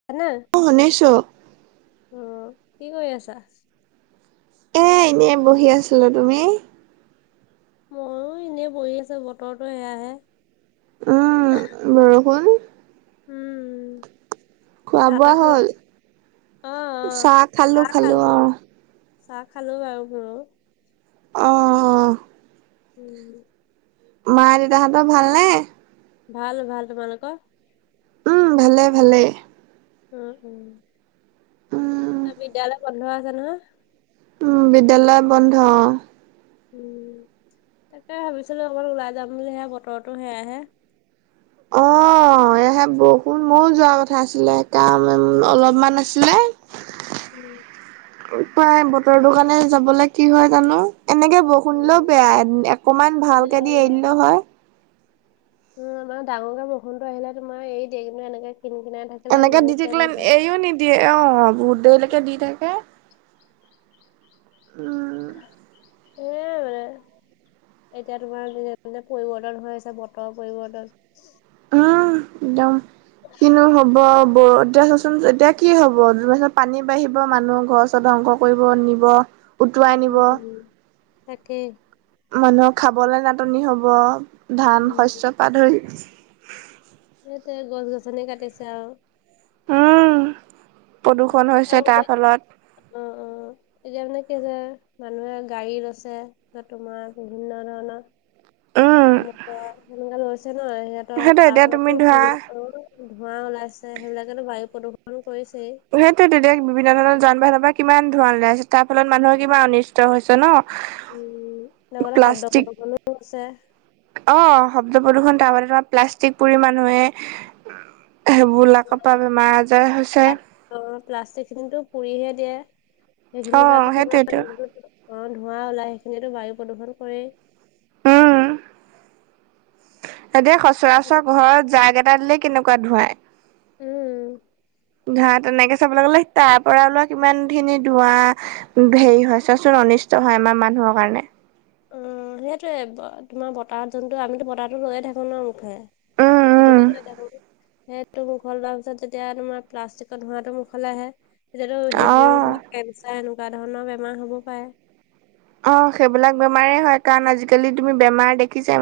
[unintelligible] অ শুনিছো অ কি কৰি আছা এ এনেই বহি আছিলো তুমি মইও এনেই বহি আছো বতৰতো সেয়াহে উম বৰষুণ উম খোৱা চাহ বোৱা তাহ খালা হ'ল অ আহ চাহ খালো চাহ খালোঁ বাৰু মোৰু অঁ উম মা দেউতাহঁতৰ ভালনে ভাল ভাল তোমালোকৰ উম ভালে ভালে অ উম অ বিদ্যালয় বন্ধ আছে নহয় উ বিদ্যালয় বন্ধ উম তাকে ভাবিছিলো অকমান ওলাই যাম বুলিহে য়া বতৰো সেয়াহে অ মহে বহুত ময়ো যোৱা কথা আছিলে কাম অলপমান আছিলে উম প্ৰাই বতৰ টো কাৰানে যাবলে কি হয় জানো এনেকে ব শুনলও উম বেয়া অকমান বেয়া ভালকে দি বেয়া এৰিলে হয় উম আমাৰ ডাঙৰক বৰষুণ আহিলে তোমাৰ এৰি দিয় কিন্তু এনেকে কিন কিনাই থাকে এনেকে দি থাকিলে এইও নিদিয়ে অ বহুত দেৰিলৈকে দি থাকে উম এ মানে এতিয়া তোমাৰ যেনে পৰিৱৰ্তন হৈ আছে বতৰৰ পৰিৱৰ্তন উম একদম কিনো হ'ব বৰ এতিয়া কি হ'বত পানী বাঢ়িব মানুহ ঘৰ চৰ ধ্বংস কৰিব নিব। উটুৱাই নিব উম তাকে। মানুহক খাবলে নাটনি হ'ব ধান উম শস্যপা ধৰি। সেইটো গছ- গছনি কাটিছে আৰু। উম প্ৰদূষণ আৰু হৈছে মানে তাৰ ফলত। অ', অ'। এতিয়া মানে কি যে মানুহে গাড়ীত আছে বা তোমাৰ বিভিন্ন ধৰণৰ উম ত মোক তই সেনেকা লৈছে ন সিহঁতৰ সেইটো তাৰ এতিয়া তুমি ফলতোৰ ধৰা ধোঁৱা ওলাইছে সেইবিলাকেতো বায়ু প্ৰদূষণ কৰিছেই। সেইটোৱেতো দেশ বিভিন্ন ধৰণৰ যান বাহনৰ পৰা কিমান ধোঁৱা ওলাইছে তাৰ ফলত মানুহৰ কিমান অনিষ্ট হৈছে ন উম এনেকুৱা শব্দ প্লাষ্টিক প্ৰদূষণো হৈছে অ শব্দ প্ৰদূষণ তাৰ বাবে তোমাৰ প্লাষ্টিক পুৰি মানুহে অ', সেইবিলাকৰ পৰা বেমাৰ আজাৰ হৈছে প্লা অ', প্লাষ্টিক খিনিতো পুৰিহে দিয়ে সেইখিনিৰ অ', পৰাতো তোমাৰ সেইটোয়েতো অ', ধোঁৱা ওলাই সেইখিনিতো বায়ু প্ৰদূষণ কৰেই। উম। সেইটোৱে সচৰাচৰ ঘৰত জাগ এটা দিলে কেনেকুৱা ধুৱায়। উম ঘা তেনেকে চাবলৈ গ'লে তাৰ পৰা ওলোৱা কিমান খিনি ধোৱা হেৰি হয় চাচোন অনিষ্ট হয় আমাৰ মানুহৰ কাৰণে। অ', সেইটোয়ে তোমাৰ বতাহ যোনটো আমিতো বতাহতো লৈয়ে থাকোঁ ন মুখে। উম, উম, সেইটোকেত লৈ থাকোঁ। সেইটো মুখল লোৱা পিছত যেতিয়া তোমাৰ প্লাষ্টিকৰ ধোঁৱটো মোখল আহে তেতিয়াতো অ'। [unintelligible] কেঞ্চাৰ এনেকুৱা ধৰণৰ বেমাৰ হ'ব পাৰে। অ', সেইবিলাক বেমাৰে হয় কাৰণ আজিকালি তুমি বেমাৰ দেখিছাই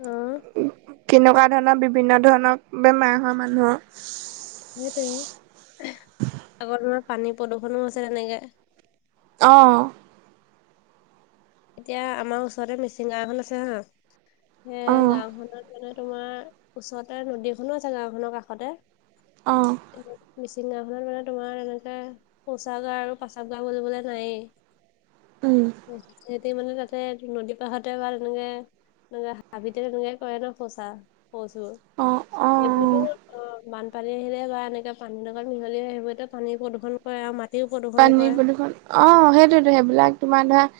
অ কেনেকুৱা ধৰণৰ বিভিন্ন ধৰণৰ বেমাৰ হোৱা মানুহৰ। সেইটোয়ে আগৰ তোমাৰ পানী প্ৰদূষণো আছে তেনেকে। অ'। এতিয়া আমাৰ ওচৰতে মিচিং গাঁওখন আছে হা সেই অ', গাঁওখন পিনে মানে তোমাৰ ওচৰতে নদী এখনো আছে গাঁওখনৰ কাষতে অ'। মিচিং গাওঁ খনত মানে তোমাৰ এনেকে শৌচাগাৰ আৰু প্ৰস্ৰাৱগাৰ বুলিবলে নায়েই। উম। সিহঁতি মানে তাতে নদী পাহতে বা তেনেকে তে হাবিতে তেনেকাই কৰে ন সচা শচোৰ অ', সেইবোৰতো অ', অ', মানু পানী আহিলে বা এনেকে পানীৰ লগত মিহলি হৈ আহিবত পানী প্ৰদূষণ এয়া মাটি প পানী প্ৰদূষণ অ', সেইটোৱেতো সেইবিলাক তোমাৰ ধৰা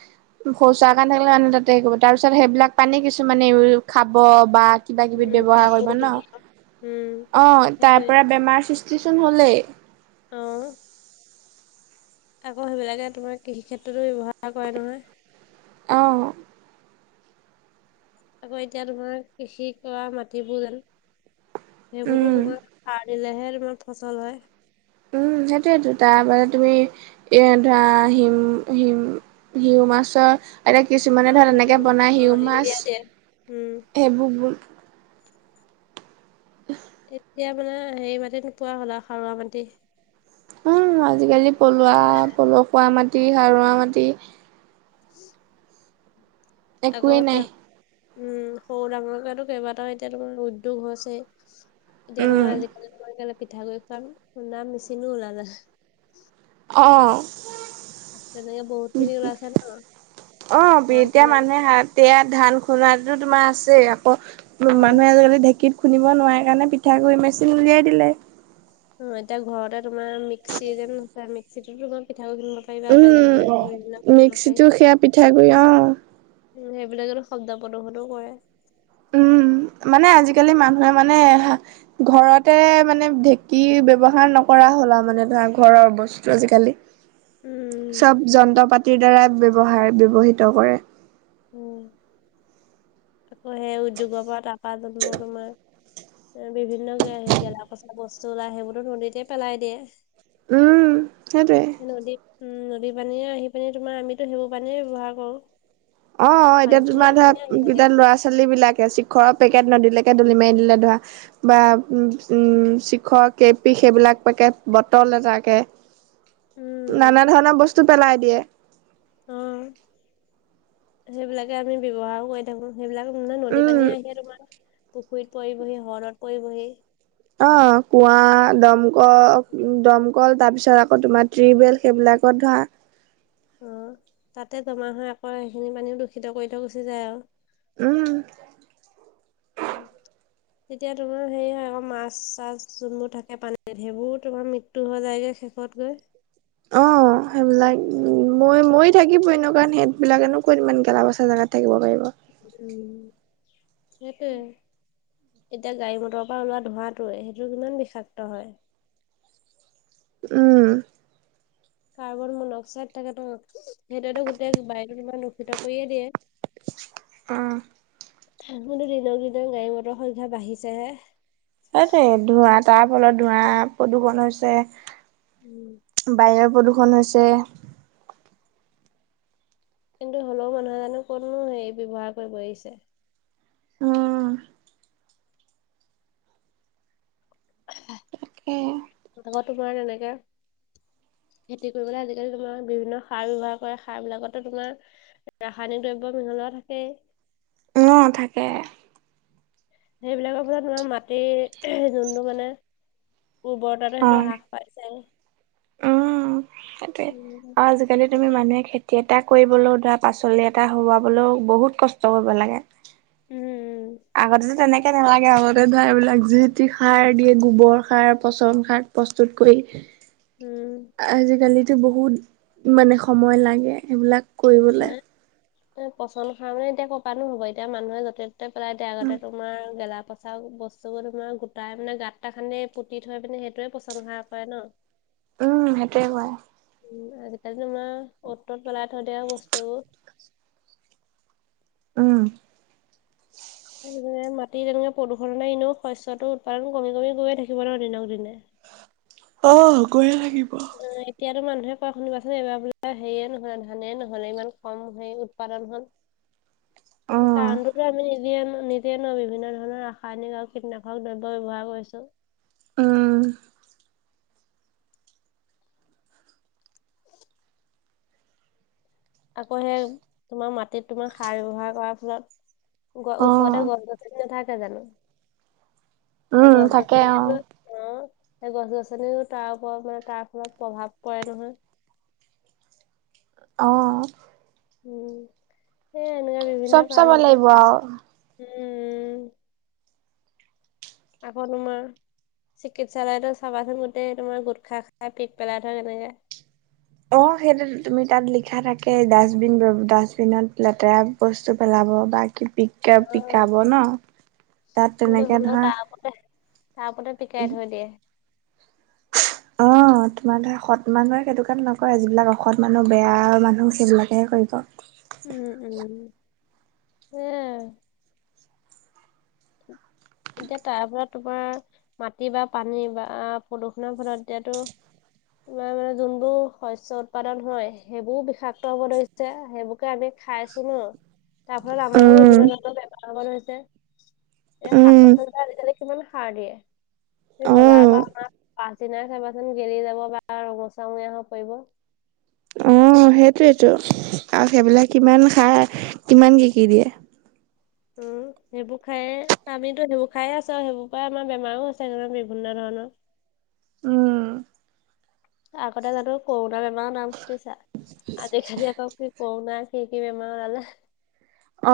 শৌচাগ কাণ থাকিলে মানে তাতে কৰোঁ তাৰ পিছত সেইবিলাক পানী কিছুমানে খাব বা কিবা কিবিত উম ব্য্ঊৱহাৰ কাপোৰ কৰিব ন ধোৱা। উম অ তাৰ সেইটোৱে পৰা বেমাৰ সৃষ্টিচোন হ'লেই। অ'। আকৌ সেইবিলাকে তোমাৰ কৃষি ক্ষেত্ৰতো ব্যৱহাৰ কৰে নহয়। অ'। আকৌ এতিয়া তোমাৰ কৃষি কৰা মাটিবোৰ যেন সেইবোৰতো উম। তোমাৰ স দিলেহে তোমাৰ ফচল হয়। উম সেইটোয়েতো তাৰপা তুমি। এ ধৰা হিম হিম হিউ মাছৰ এতিয়া কিছুমানে অ ধৰ এনেকে সেইটো বনায় অ সিউ মাছ ইউৰিয়া দিয়ে উম সেইবোৰ উকহ্। এতিয়া মানে হেৰি মাটি নোপোৱা হ'ল আৰু খাৰুৱা মাটি। ওঁ, আজিকালি পলুৱা পলসুৱা মাটি, সাৰুৱা মাটি হুম একোৱেই নাই আগতকে উম, সৰু ডাঙৰকেটো কেইবাটাও এতিয়া তোমাৰ উদ্যোগ হৈছেই। এতিয়া উম, তোমাৰ আজিকালি তোমাৰ কেলে পিঠাগুৰি খুৱাম খুন্দা মেচিনো ওলালে। অঁ। তেনেকে বহুত খিনি ওলাইছে ন অঁ, পি ধান এতিয়া খুন্দা মানুহে মেচিন হাত্ এতিয়া ধান খুন্দোৱাটোতো তোমাৰ আছেই আকৌ ম অ মানুহে আজিকালি ঢেঁকীত খুন্দিব নোৱাৰে কাৰণে পিঠাগুড়ি মেচিন উলিয়াই দিলে। উম, এতিয়া ঘৰতে তোমাৰ মিক্সিগ্ৰেণ্ড আছে। মিক্সিটোতো তোমাৰ পিঠা গুৰি খুন্দিব পাৰিবা। বেলেগ উম, বেলেগ বিলাক কৰিব পাৰি। মিক্সিটো সেয়া পিঠাগুৰি অ'। উম, সেইবিলাকেটো শব্দ প্ৰদুৰ্ষনো কৰে। উম মানে আজিকালি মানুহে মানে ঘৰতে মানে ঢেঁকী ব্যৱহাৰ নকৰা হ'ল আৰু মানে ধৰা ঘৰৰ বস্তু আজিকালি। উম চব যন্ত্ৰ-পাতিৰ দ্বাৰা ব্যৱহাৰ ব্যৱহৃত কৰে। উম। তাকো হে উদ্যোগৰ পৰা টকা জলিবও তোমাৰ। বিভিন্ন গে--গেলা পচা বস্তু ওলাই সেইবোৰটো নদীতে পেলাই দিয়ে। উম, সেইটোৱে। নদীত উম, নদী পানীয়ে আহিপিনি তোমাৰ আমিটো সেইবোৰ পানীয়ে ব্যৱহাৰ কৰোঁ। অঁ, অঁ এতিয়া তোমাৰ ধৰা থাকে এতিয়া ল'ৰা-ছোৱালীবিলাকে শিখৰত পেকেট নদীলেকে দলি মাৰি দিলে ধৰা বা উম, উম চিখৰ, কে পি সেইবিলাক পেকেট। বটল এটাকে উম নানা ধৰণৰ বস্তু পেলাই দিয়ে। অ সেইবিলাকে আমি ব্যৱহাৰো কৰি থাকো। সেইবিলাকো মানে নদী উম পানীয়ে আহিয়ে তোমাৰ পুখুৰীত পৰিবহি, হ্ৰদ পৰিবহি। অঁ কুঁৱা, দমক দম কল তাৰপিছত আকৌ তোমাৰ ট্ৰিবেল সেইবিলাকত ধৰা অঁ, তাতে জমা হয় আকৌ সেইখিনি পানীও দূষিত কৰি থৈ গুচি যায় আৰু। উম। উম। তেতিয়া তোমাৰ হেৰি হয় আক' মাছ-চাছ যোনবোৰ থাকে পানীত সেইবোৰো তোমাৰ মৃত্ মেত্যু হৈ যায়কে শেষত গৈ। অঁ। সেইবিলাক মৰি মৰি থাকিবই ন '? কাৰণ সেইবিলাকেনো ক'ত ইমান গেলা-পচা জেগাত থাকিব পাৰিব। উম, সেইটোৱে। এতিয়া গাড়ী মটৰৰ পৰা ওলোৱা ধোঁৱাতোৱে সেইটো কিমান বিষাক্ত হয়। উম। কাৰ্বন-মন-অক্সাইড থাকে ত' সেইটোৱেটো গোটেই বায়ুটো তোমাৰ দূষিত কৰিয়ে দিয়ে। অঁ। হেঁহ্ কিন্তু দিনক দিনে গাড়ী মটৰ সংখ্যা বাঢ়িছেহে। সেইটোৱে ধোঁৱা- তাৰফলত ধোঁৱা, প্ৰদূষন হৈছে উম। বায়ু প্ৰদূৰ্ষন হৈছে। কিন্তু হ'লেও মানুহে জানো ক'তনো হেৰি ব্যৱহাৰ কৰিব এৰিছে। উম, উ [unintelligible] উ। আকৌ তোমাৰ তেনেকে খেতি কৰিবলৈ আজিকালি তোমাৰ বিভিন্ন ধৰণৰ সাৰ ব্যয়ৱহাৰ কৰে সাৰ বিলাকতো তোমাৰ ৰাসায়নিক দ্ৰব্য মিহলোৱা থাকে। অ', থাকে। সেইবিলাকৰ ফলত তোমাৰ মাটি যোনটো মানে উৰ্বৰতাতো সেইটো অ', হ্ৰাস পাইছে। উম, সেইটোৱে। উম। আৰু আজিকালি তুমি মানুহে খেতি এটা কৰিবলৈও ধৰা পাচলি এটা হোৱাবলৈও বহুত কষ্ট কৰিব লাগে। উম। আগতেতো তেনেকে নালাগে আগতে ধৰা এইবিলাক যি টি সাৰ দিয়ে গোবৰ সাৰ, পচন সাৰ প্ৰস্তুত কৰি উম। আজিকালিতো বহুত মানে সময় লাগে সেইবিলাক পচন সাৰ মানে এতিয়া কৰ পা নো হ'ব এতিয়া মানুহে য'তে ত'তে পেলাই এ আগতে তোমাৰ গেলা পচাৰ বস্তু বোৰ তোমাৰ গোটাই মানে গাঁ এটা খানে পুতি থৈ মানে সেইটোয়ে পচনসাৰ কৰে ন। উম সেইটোৱে কয়। উ আজি কালি তোমাৰ অ'ত ত'ত পেলাই থৈ দিয়া বস্তুবোৰ উম। স মাটি তেনেকে প্ৰদূষণে এনেও শস্যটো উৎপাদন কমি কমি গৈয়ে থাকিব ন দিনক দিনে অ', গৈয়ে থাকিম। অ', এতিয়াতো মানুহে কয় শুনিবাচোন এইবাৰ বোলে হেৰিয়ে নহ'লে ধানে নহ'লে ইমান কম হে উপাদন হল অ', কাৰণ তো আমি নি নিতিয় ন বিভিন্ন ধৰণৰ ৰাসায়নিক আৰু কীটনাশক দ্ৰব্য ব্যৱহাৰ কৰিছোঁ। উম। আকৌ সেই তোমাৰ মাটিত তোমাৰ সাৰ ব্যৱহাৰ কৰাৰ পিছত গ ওচৰতে অ'। গছ-গছনি নাথাকে জানো সেই উম গছ থাকে গছনিয়ে অ তো অ', সেই গছ-গছনিও তাৰ ওপৰত মানে তাৰ ফলত প্ৰভাৱ পৰে নহয়। অ'। এই এনেকুৱা বিভিন্ন চব চাব কাৰণ আছে লাগিব আও উম উ। আকৌ তোমাৰ চিকিৎসালয়তো চাবাচোন গোটেই তোমাৰ গোটখা খাই পিক পেলাই থয় কেনেকৈ। অ', সেইটো তুমি তাত লিখা থাকে ডাষ্টবিন ডাষ্টবিনত লেতেৰা বস্তু পেলাব বা কে পি অ', তাত কিন্তু তেনেকে হ'লেও [unintelligible] ধৰা তাৰ ওপৰতে পিকাই থৈ দিয়ে। অ'। তোমাৰ ধৰা সৎ মানুহে সেইটো কাম নকৰে যিবিলাক অসৎ মানুহ বেয়া মানুহ সেইবিলাকেহে কৰিব। উম, উম হে। এতিয়া তাৰ পৰা তোমাৰ মাটি বা পানী বা প্ৰদূষণৰ ফলত দিয়াতো তোমাৰ মানে যোনবোৰ শস্য উৎপাদন হয় সেইবোৰ বিষাক্ত হ'ব ধৰিছে। সেইবোৰকে আমি খাইছোঁ ন তাৰ ফলত আমাৰো উম বিভিন্ন ধৰণৰ বেমাৰ হবলৈ হৈছে। এই শাক উম পাচলিত আজিকালি কিমান সাৰ দিয়ে। অ বজাৰৰ পৰা অনা পাছদিনাই চাবাচোন গেলি যাব বা ৰঙচা মুৰীয়া হৈ পৰিব। অঁ সেইটোৱেটো আৰু সেইবিলাক কিমান সাৰ কিমান কি কি দিয়ে। উম। সেইবোৰ খায় আমিতো সেইবোৰ খায় আছো আও সেইবোৰ পৰা আমাৰ বেমাৰো হৈছে বিভিন্ন ধৰণৰ। উম। আগতে জানো কৰোণা বেমাৰৰ নাম শুনিছা? আজিকালি আকৌ কি কৰোণা কি কি বেমাৰ ওলালে।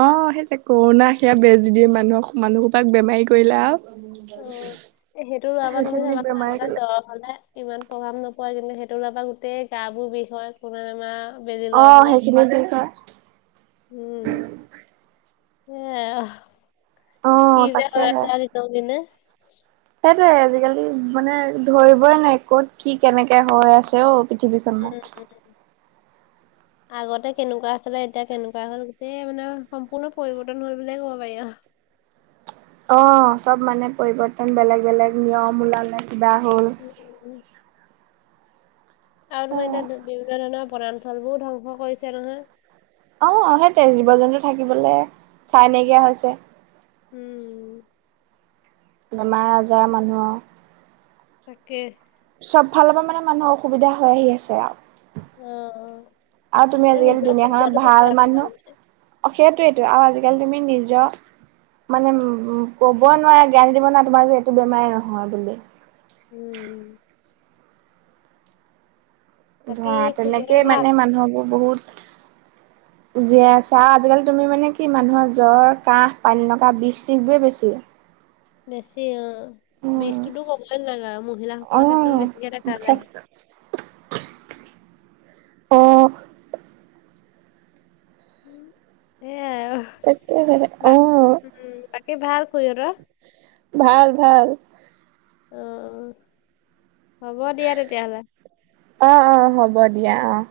অ সেইযে কৰোণা সেয়া বেজি দিয়ে মানুহক মানুহসোপাক বেমাৰী কৰিলে আও। অ এ সেইটো ৰবা তুমি সেইখিনি চাবাচোন বেমাৰে আগতে কৰিলে জৰ হলে ইমান প্ৰভাৱ নপৰে কিন্তু সেইটো হোৱাৰ পৰা গোটেই গা বোৰ বিষ হয়, কোৰোণা বেমাৰ বেজি লৱাৰ অ' ফলত সেইখিনি কি কয় উম। এইয়া কি অ' যে হৈ তাকেহে। আছে আও দিনক দিনে। সেইটোৱে আজিকালি মানে ধৰিবই নোৱাৰি কত কি কেনেকে হৈ আছে ঔ। উম উম। [inaudible] আগতে কেনেকুৱা আছিলে এতিয়া কেনেকুৱা হল, গোটেই মানে সম্পূৰ্ণ পৰিৱৰ্তন হল বুলিয়ে ক'ব পাৰি আও। অ চব মানে পৰিৱৰ্তন বেলেগ বেলেগ নিয়ম ওলালে কিবা হ'ল। উম উম্ উম্। আৰু তোমাৰ এতিয়া বিভিন্ন ধৰণৰ বণঞ্চল বোৰ ধ্বংস কৰিছে নহয়। অ আহ সেইটোৱে জীৱ জন্তু থাকিবলে ঠাই নাইকিয়া হৈছে। উম। বেমাৰ আজাৰ মানুহৰ তাকে। চব ফালৰ পৰা মানে মানুহৰ অসুবিধা হৈ আহি আছে আও। উম উম্। আৰু তুমি আজিকালি দুুনীয়াখনত ভাল আকৌ মানুহ মানুহে। অ সেইটোৱেইটো আৰু আজিকালি তুমি নিজৰ মানে উম ক'বই নোৱাৰে জ্ঞান দিব নোৱা তোমাৰ যে এইটো বেমাৰ নহয় বুলি। উম উম্। বাকী ধৰা তেনেকে খুৰীহঁতৰ ভাল? মানে মানুহবোৰ বহুত জীয়াই আছে আও আজিকালি তুমি মানে কি মানুহৰ জ্বৰ, কাহ, পানীলগা, বিষ চিষ বোৱে বেছি। বেছি অঁ, উম, বিষটোতো ক'বই নালাগে আও মহিলাসকলৰ ক্ষেত্ৰত বেছিকে অ', দেখা খেত যায়। অঁ। উম সেয়াই আও। তাকেহে অঁ। উম বাকী ভাল খুৰী হঁতৰ? ভাল ভাল। অ অ হ'ব দিয়া তেতিয়াহলে। অঁ অঁ হ'ব দিয়া অঁ।